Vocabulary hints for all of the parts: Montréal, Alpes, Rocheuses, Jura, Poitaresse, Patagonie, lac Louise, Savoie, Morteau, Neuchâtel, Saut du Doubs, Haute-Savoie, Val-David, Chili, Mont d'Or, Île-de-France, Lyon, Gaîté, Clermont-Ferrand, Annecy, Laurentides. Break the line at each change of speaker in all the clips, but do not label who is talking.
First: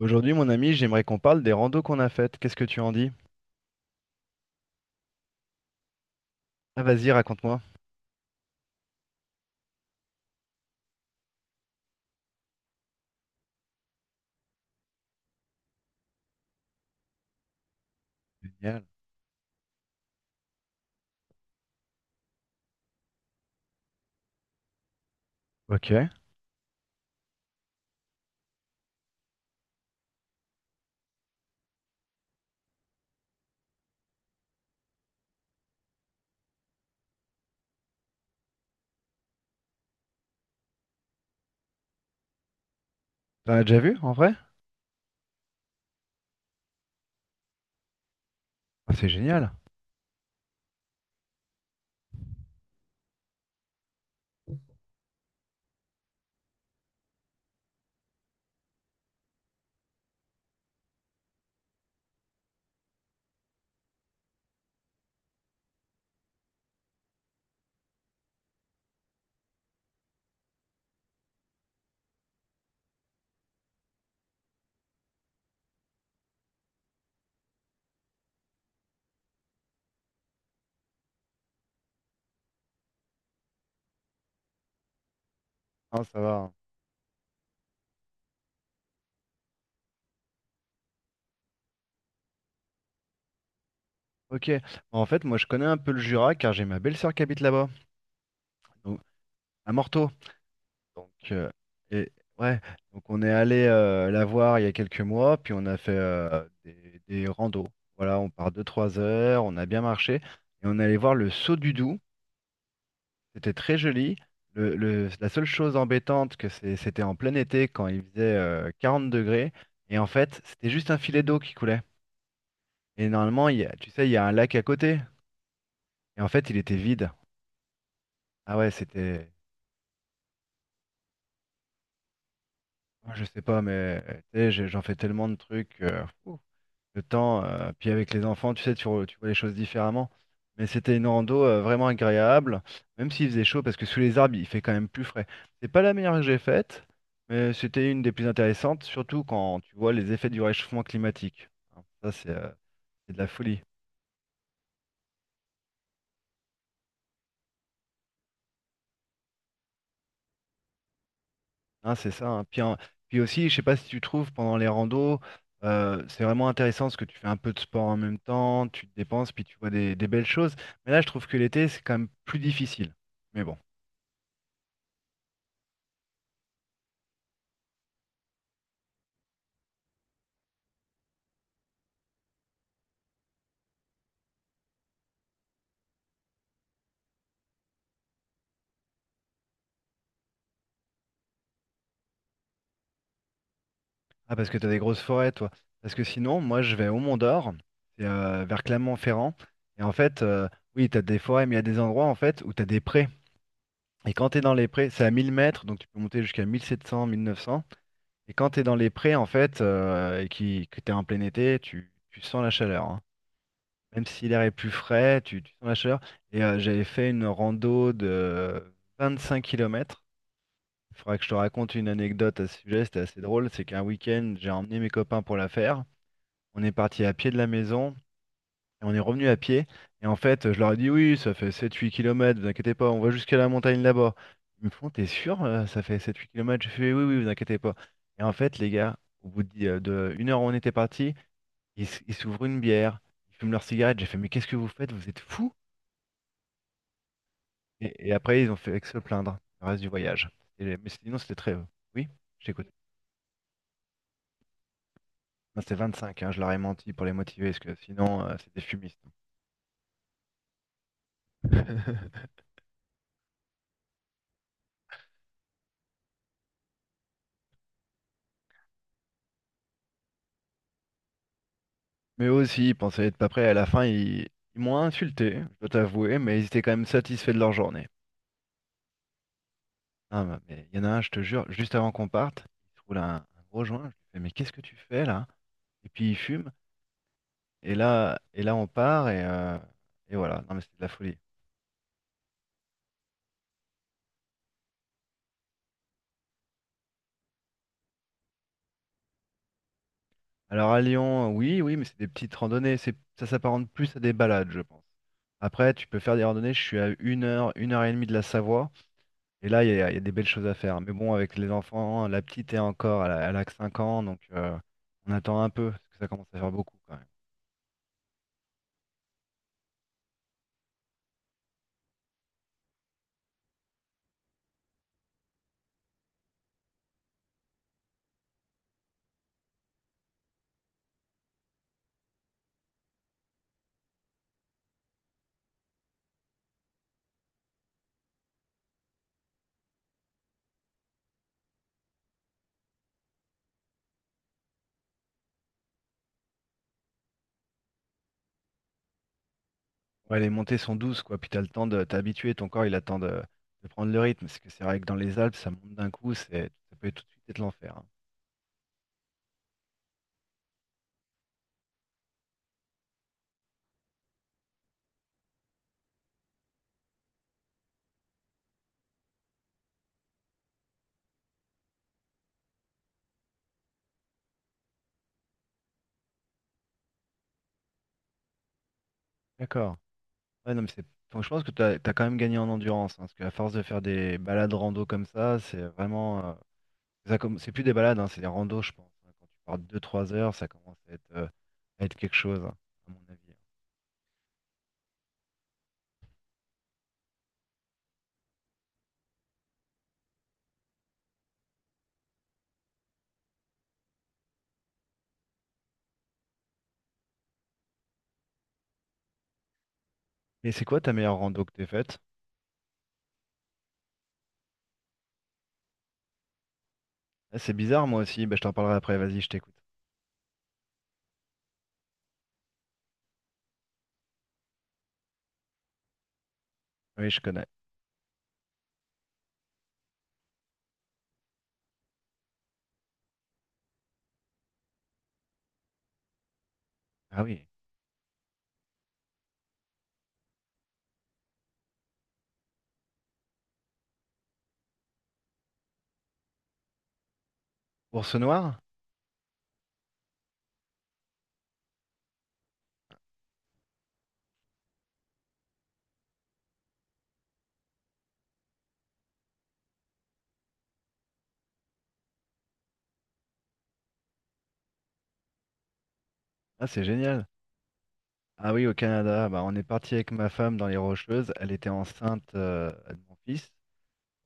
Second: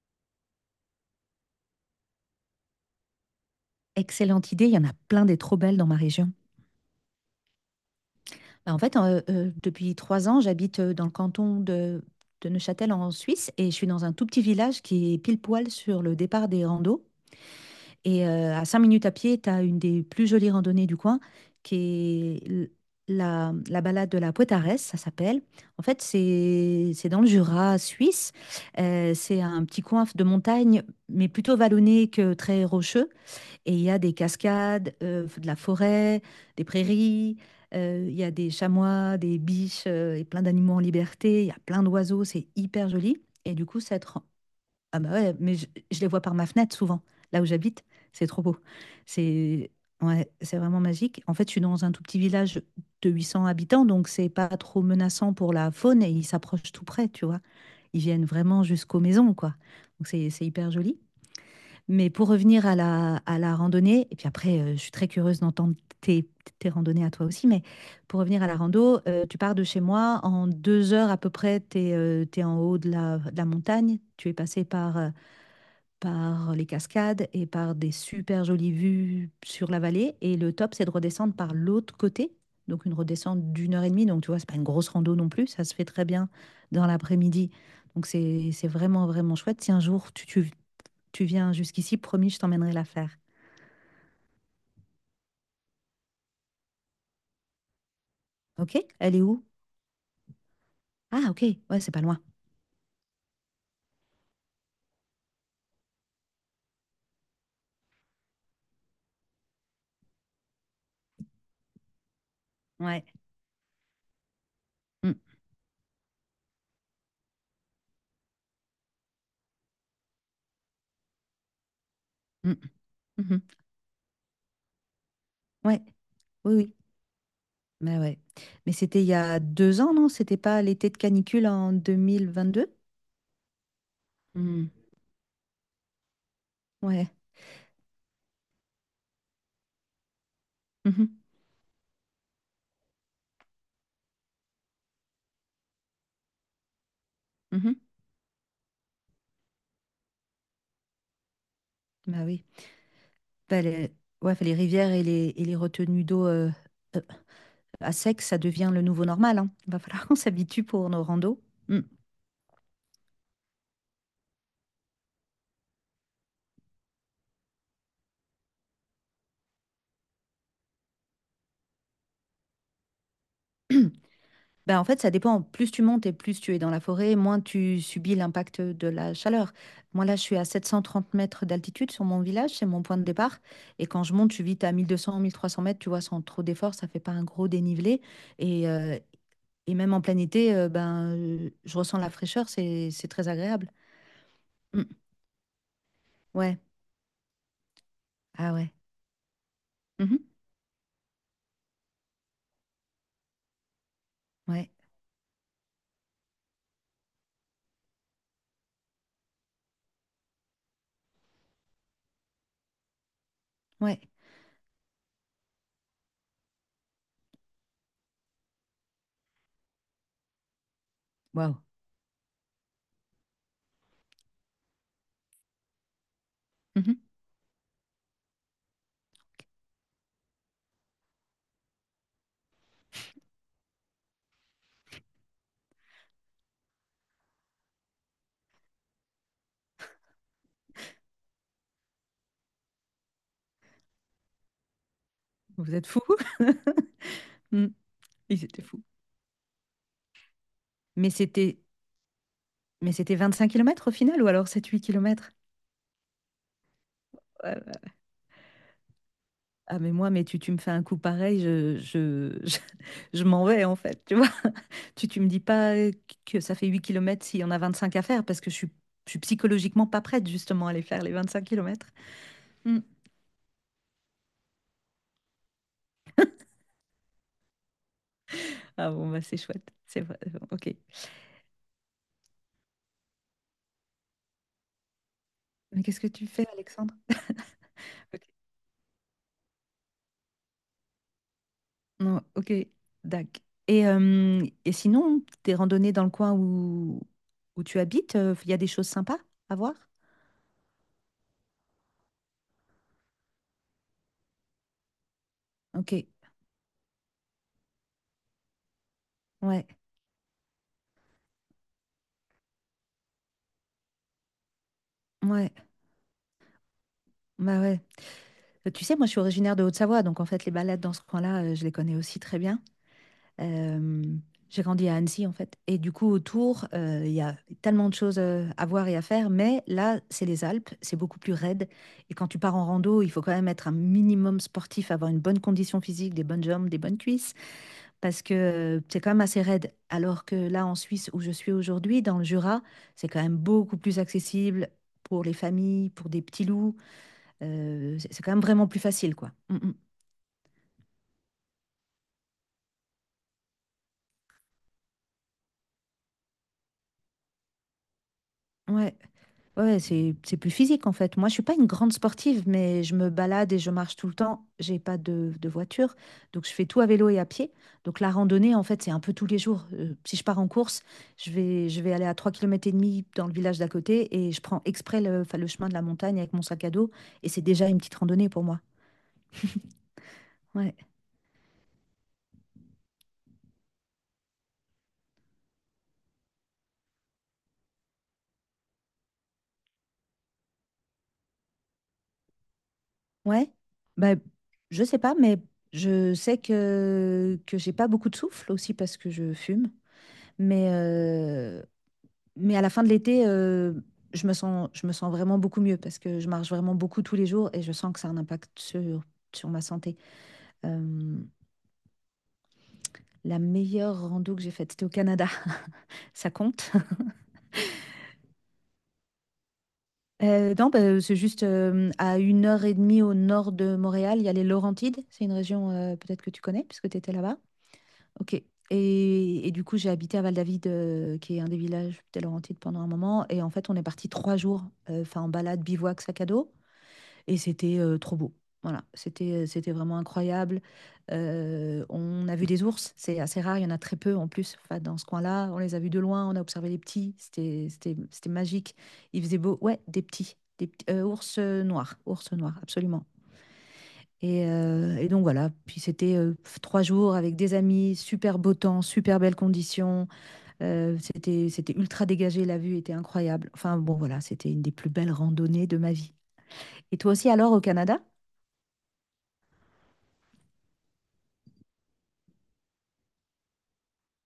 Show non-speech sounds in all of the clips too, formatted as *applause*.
Aujourd'hui, mon ami, j'aimerais qu'on parle des randos qu'on a faites. Qu'est-ce que tu en dis?
Excellente idée, il y en a plein des trop belles dans ma région.
Ah, vas-y, raconte-moi.
Bah, en fait, depuis 3 ans, j'habite dans le canton de Neuchâtel en Suisse et je suis dans un tout petit village qui est pile poil sur le départ des randos. Et à cinq
Génial.
minutes à pied, tu as une des plus jolies randonnées du coin qui est la balade de la Poitaresse, ça s'appelle. En
Ok.
fait, c'est dans le Jura suisse. C'est un petit coin de montagne, mais plutôt vallonné que très rocheux. Et il y a des cascades, de la forêt, des prairies, il y a des chamois, des biches et plein d'animaux en liberté, il y a plein d'oiseaux, c'est hyper joli.
T'en
Et
as
du coup,
déjà vu,
cette...
en
ren-
vrai?
Ah bah ouais, mais je les vois par ma fenêtre souvent, là où j'habite, c'est trop beau.
Ah, c'est génial.
C'est Ouais, c'est vraiment magique. En fait, je suis dans un tout petit village de 800 habitants, donc c'est pas trop menaçant pour la faune et ils s'approchent tout près, tu vois. Ils viennent vraiment jusqu'aux maisons, quoi. Donc c'est hyper joli. Mais pour revenir à à la randonnée, et puis après, je suis très curieuse d'entendre tes, tes randonnées à toi aussi, mais pour revenir à la rando, tu pars de chez moi, en 2 heures à peu près, tu es, en haut de de la montagne, tu es passé par, par les cascades et par des super jolies vues sur la vallée, et le top, c'est de redescendre par l'autre côté, donc une redescente d'1 heure et demie, donc tu vois, c'est pas une grosse rando non plus, ça se fait
Ah,
très
ça
bien
va, hein.
dans l'après-midi, donc c'est vraiment, vraiment chouette. Si un jour tu viens jusqu'ici, promis, je t'emmènerai la faire.
Ok. Bah, en fait, moi, je connais un peu le Jura car j'ai ma belle-sœur qui habite là-bas,
OK?
donc,
Elle est où?
à Morteau. Donc,
Ah, OK. Ouais, c'est pas
et,
loin.
ouais. Donc, on est allé la voir il y a quelques mois, puis on a fait des randos. Voilà, on part 2-3 heures, on a bien marché, et on est allé voir le Saut du Doubs.
Ouais.
C'était très joli. Le- le-
Mm,
la seule chose embêtante, que c'était en plein été quand il faisait 40 degrés. Et en fait, c'était juste un filet d'eau qui coulait.
mm,
Et
mhm.
normalement, tu sais, il y a un lac à côté.
Ouais.
Et en fait,
Oui,
il
oui.
était vide.
Mais ouais.
Ah ouais,
Mais c'était il y
c'était.
a 2 ans, non? C'était pas l'été de canicule en 2022?
Moi, je sais pas, mais tu sais,
Mm.
j'en fais tellement de trucs, ouf. Le
Ouais.
temps, puis avec les enfants, tu sais, tu vois les choses différemment. Mais c'était une
Mhm,
rando vraiment agréable, même s'il faisait chaud, parce que sous les arbres, il fait quand même plus frais. C'est pas la meilleure que j'ai faite, mais
mhm.
c'était une des plus intéressantes, surtout quand tu vois les effets du réchauffement climatique. Hein, ça,
Bah
c'est
oui.
euh, c'est de la folie.
Bah, les... Ouais, enfin, les rivières et et les retenues d'eau euh, à sec, ça devient le nouveau normal, hein. Va falloir *laughs* qu'on s'habitue pour nos randos. Mm.
Hein, c'est ça, hein. Puis, hein, puis aussi, je sais pas si tu trouves pendant les randos, c'est vraiment intéressant parce que tu fais un peu de sport en même temps, tu te dépenses, puis tu vois des belles choses. Mais là, je trouve que l'été, c'est quand même plus difficile. Mais bon.
Ben, en fait, ça dépend. Plus tu montes et plus tu es dans la forêt, moins tu subis l'impact de la chaleur. Moi, là, je suis à 730 mètres d'altitude sur mon village, c'est mon point de départ. Et quand je monte, je suis vite à 1200, 1300 mètres, tu vois, sans trop d'efforts, ça fait pas un gros dénivelé. Et, euh, et même en plein été, ben, je ressens la fraîcheur, c'est très agréable.
Ah, parce que t'as des
Mm.
grosses forêts, toi. Parce que sinon,
Ouais,
moi, je vais au Mont d'Or, c'est
ah
vers
ouais.
Clermont-Ferrand. Et en fait,
Mhm.
oui, t'as des forêts, mais il y a des endroits, en fait, où t'as des prés. Et quand t'es dans les
Ouais,
prés, c'est à 1 000 mètres, donc tu peux monter jusqu'à mille sept cents, 1 900. Et quand t'es dans les prés, en fait, et que t'es en plein été, tu sens la chaleur, hein.
ouais.
Même si l'air est plus frais, tu sens la chaleur. Et j'avais fait une rando de 25 kilomètres. Il faudra que je te
Waouh.
raconte une anecdote à ce sujet, c'était assez drôle. C'est qu'un week-end, j'ai emmené mes copains pour la faire. On est
Mhm.
parti à pied de la maison et on est revenu à pied. Et en fait, je leur ai dit oui, ça fait 7-8 kilomètres, vous inquiétez pas, on va jusqu'à la montagne là-bas. Ils me font, t'es sûr, ça fait 7-8 kilomètres. Je fais oui, oui, vous inquiétez pas. Et en fait, les gars, au bout de 1 heure où on était parti, ils s'ouvrent une bière, ils fument leur cigarette. J'ai fait, mais qu'est-ce que vous faites? Vous êtes fous?
Vous êtes fous. *laughs* Mm.
Et après,
Ils
ils ont
étaient
fait
fous.
que se plaindre le reste du voyage. Mais
Mais
sinon, c'était très.
c'était,
Oui, j'écoute.
mais c'était 25 km au final, ou alors 7-8 km?
Non, c'était 25, hein, je leur ai menti pour les motiver, parce que sinon, c'était fumiste.
Ah mais moi, mais tu me fais un coup pareil,
*laughs*
*laughs* je m'en vais en fait, tu vois. *laughs* Tu me dis pas que ça fait 8 kilomètres s'il y en a 25 à faire parce que je suis psychologiquement pas prête justement à aller faire les 25 km.
Mais eux aussi, ils pensaient être pas prêts. À la fin, ils m'ont insulté, je dois t'avouer, mais ils étaient quand même satisfaits de leur journée.
Ah bon, bah c'est chouette, c'est vrai.
Ah, bah,
Bon,
mais
ok.
il y en a un, je te jure, juste avant qu'on parte, il se roule un gros joint. Je lui fais, mais qu'est-ce que tu fais là?
Mais
Et
qu'est-ce que
puis il
tu fais,
fume.
Alexandre?
Et là,
Ok.
et là on part et voilà. Non, mais c'est de la folie.
Non, ok, dac. Et sinon, tes randonnées dans le coin où tu habites, il y a des choses sympas à voir?
Alors à Lyon, oui, oui, mais c'est des petites randonnées. C'est, ça s'apparente plus à des balades, je pense. Après, tu
Ok,
peux faire des randonnées. Je suis à 1 heure, 1 heure et demie de la Savoie. Et là,
ouais,
il y a des belles choses à faire. Mais bon, avec les enfants, la petite est encore, elle a que 5 ans, donc on attend un
ouais,
peu, parce que ça commence à faire beaucoup quand même.
bah ouais. Tu sais, moi, je suis originaire de Haute-Savoie, donc en fait, les balades dans ce coin-là, je les connais aussi très bien. Euh, j'ai grandi à Annecy, en fait. Et du coup, autour, il y a tellement de choses à voir et à faire, mais là, c'est les Alpes, c'est beaucoup plus raide. Et quand tu pars en rando, il faut quand même être un minimum sportif, avoir une bonne condition physique, des bonnes jambes, des bonnes cuisses, parce que c'est quand même assez raide. Alors que là, en Suisse, où je suis aujourd'hui, dans le Jura, c'est quand même beaucoup plus accessible pour les familles, pour des petits loups. C'est quand même vraiment plus facile, quoi. Mm, mm.
Ouais, les montées sont douces, quoi, puis t'as le temps de t'habituer, ton corps, il attend de prendre le rythme, parce que c'est vrai que dans les Alpes, ça monte d'un coup, c'est, ça peut tout de suite être l'enfer, hein.
Ouais, ouais, c'est plus physique en fait. Moi, je suis pas une grande sportive, mais je me balade et je marche tout le temps. J'ai pas de voiture, donc je fais tout à vélo et à pied. Donc la randonnée, en fait, c'est un peu tous les jours. Si je pars en course, je vais aller à 3 kilomètres et demi dans le village d'à côté et je prends exprès le, enfin, le chemin de la montagne avec mon sac à dos et c'est déjà une petite randonnée pour moi.
D'accord. Ouais, non, mais
Ouais.
c'est, donc, je pense que t'as quand même gagné en endurance, hein, parce qu'à force de faire des balades rando comme ça, c'est vraiment, c'est plus des balades, hein, c'est des randos, je pense, hein. Quand tu pars deux, trois heures, ça commence à être, quelque chose, hein, à mon avis.
Ouais. Bah, je sais pas, mais je sais que j'ai pas beaucoup de souffle aussi parce que je fume. Mais, euh, Mais à la fin de l'été, je me sens vraiment beaucoup mieux parce que je marche vraiment beaucoup tous les jours et je sens que ça a un impact sur ma santé.
Mais c'est quoi ta
Euh,
meilleure rando que t'aies faite?
la meilleure rando que j'ai faite, c'était au Canada. *laughs* Ça compte?
Ah, c'est bizarre, moi aussi. Bah, je t'en parlerai après. Vas-y, je t'écoute.
Non, bah, C'est juste à 1 heure et demie au nord de Montréal, il y a les Laurentides. C'est une région peut-être que tu connais puisque tu
Oui,
étais
je
là-bas.
connais.
Ok. Et du coup, j'ai habité à Val-David, qui est un des villages des Laurentides pendant un moment. Et en fait, on est parti 3 jours, enfin en balade, bivouac, sac à dos.
Ah
Et
oui.
c'était trop beau. Voilà, c'était vraiment incroyable. On a vu des ours, c'est assez rare, il y en a très peu en plus enfin, dans ce coin-là. On les a vus de loin, on a observé les petits,
Ours
c'était
noir?
magique. Il faisait beau, ouais, ours noirs, ours noirs, absolument. Et donc voilà, puis c'était pff, 3 jours avec des amis, super beau temps, super belles conditions, c'était ultra dégagé, la vue était incroyable. Enfin bon voilà, c'était une des plus belles randonnées de ma vie.
Ah, c'est
Et toi
génial.
aussi alors au Canada?
Ah oui, au Canada. Bah, on est parti avec ma femme dans les Rocheuses. Elle était enceinte de mon fils.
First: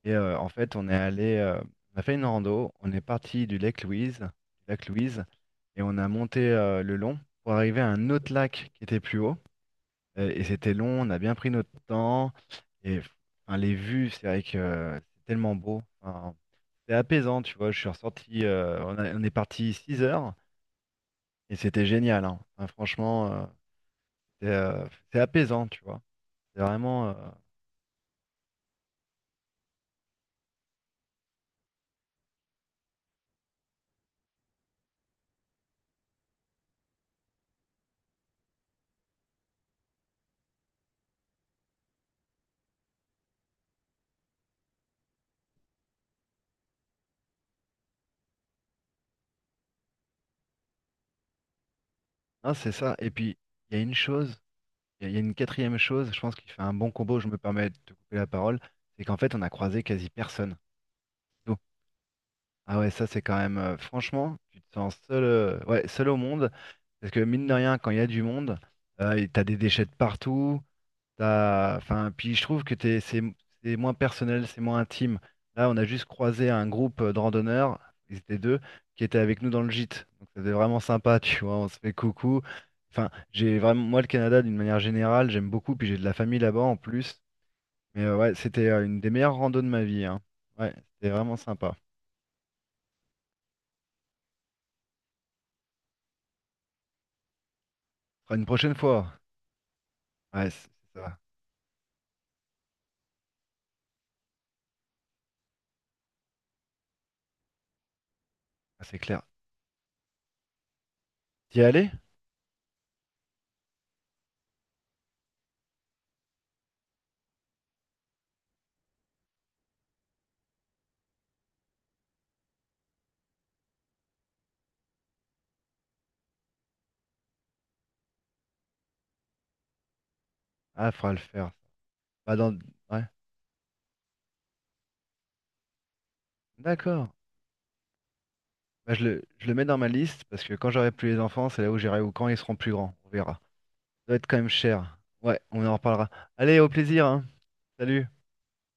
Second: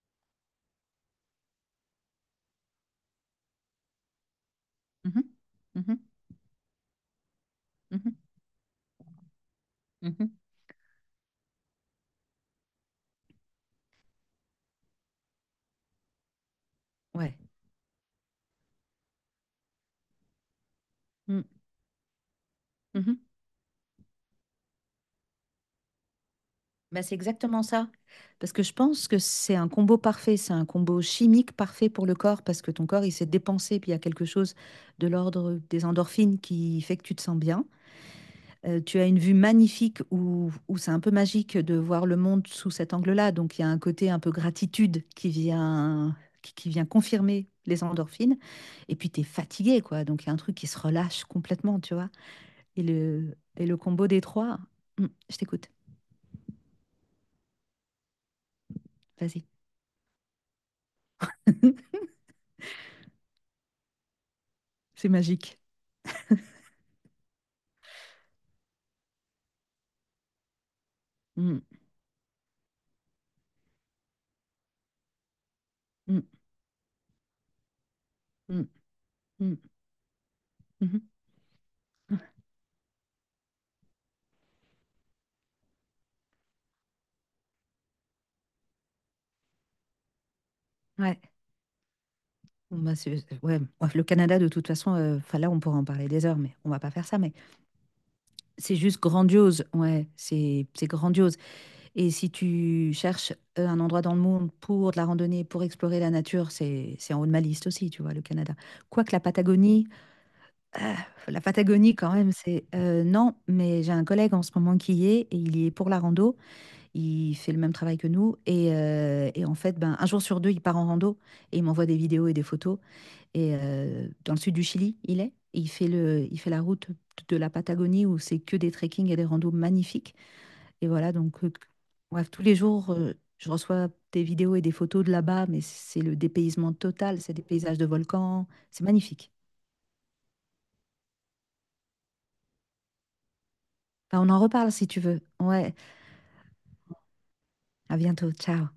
Et en fait, on est allé, on a fait une rando. On est parti du lac Louise,
Mhm.
et on a
Mhm.
monté le long pour arriver à un
Mhm.
autre lac qui était plus haut. Euh,
Mhm.
et c'était long. On a bien pris notre temps. Et enfin, les vues, c'est vrai que c'est tellement beau. Enfin, c'était
Ouais.
apaisant, tu vois. Je suis ressorti, on est parti 6 heures
Mm.
et c'était génial, hein. Enfin, franchement,
Mhm.
c'est euh, c'est apaisant, tu vois. C'est
Bah,
vraiment.
c'est exactement ça. Parce que je pense que c'est un combo parfait, c'est un combo chimique parfait pour le corps, parce que ton corps, il s'est dépensé, puis il y a quelque chose de l'ordre des endorphines qui fait que tu te sens bien. Tu as une vue magnifique où c'est un peu magique de voir le monde sous cet angle-là. Donc, il y a un côté un peu gratitude qui vient, qui vient confirmer les endorphines. Et puis, tu es fatigué, quoi. Donc, il y a un truc qui se relâche complètement, tu vois.
Hein, c'est ça. Et puis,
Et
il
le
y a une
combo des
chose,
trois,
il
mm,
y, a il y a une
je t'écoute,
quatrième chose, je pense qu'il fait un bon combo, je me permets de te couper la parole, c'est qu'en fait, on
vas-y.
a croisé quasi personne. Tout.
*laughs*
Ah ouais, ça, c'est quand même. Franchement, tu te sens
C'est
seul,
magique.
ouais, seul au monde. Parce que mine de rien, quand il y a du monde, et t'as des déchets de partout.
Mm,
Enfin, puis je trouve que c'est moins personnel, c'est moins intime. Là, on a juste
mm,
croisé un groupe de randonneurs, ils étaient deux,
mm,
qui étaient avec nous
mm,
dans le gîte. Donc c'était vraiment
mhm.
sympa, tu vois, on se fait coucou. Enfin, j'ai vraiment, moi, le Canada, d'une manière générale, j'aime beaucoup, puis j'ai de la famille là-bas en plus. Mais ouais, c'était une des meilleures randos de ma vie, hein. Ouais, c'était
Ouais.
vraiment sympa.
Bon, bah, ouais. Le Canada, de toute façon, 'fin, là, on pourra en parler des heures, mais on va pas faire ça. Mais
Fera une prochaine
c'est juste
fois.
grandiose. Ouais,
Ouais,
c'est
c'est
c'est
c'est ça.
grandiose. Et si tu cherches un endroit dans le monde pour de la randonnée, pour explorer la nature, c'est en haut de ma liste aussi, tu vois, le Canada.
Ah, c'est
Quoique la
clair.
Patagonie, euh,
T'y es allé?
Quand même, c'est. Non, mais j'ai un collègue en ce moment qui y est, et il y est pour la rando. Il fait le même travail que nous et en fait, ben, un jour sur 2, il part en rando et il m'envoie des vidéos et des photos dans le sud du Chili, il est. Il fait la route de la Patagonie où c'est que des trekking et des randos magnifiques et
Ah, faudra
voilà
le
donc,
faire.
bref,
Pas
tous les
dans...
jours,
Ouais,
je reçois des vidéos et des photos de là-bas, mais c'est le dépaysement
d'accord.
total, c'est des paysages de volcans, c'est
Bah,
magnifique.
je le mets dans ma liste parce que quand j'aurai plus les enfants, c'est là où j'irai ou quand ils seront plus grands. On verra. Ça doit
Bah,
être
on
quand
en
même
reparle si
cher.
tu veux.
Ouais, on en
Ouais,
reparlera. Allez, au plaisir, hein.
à
Salut.
bientôt, ciao.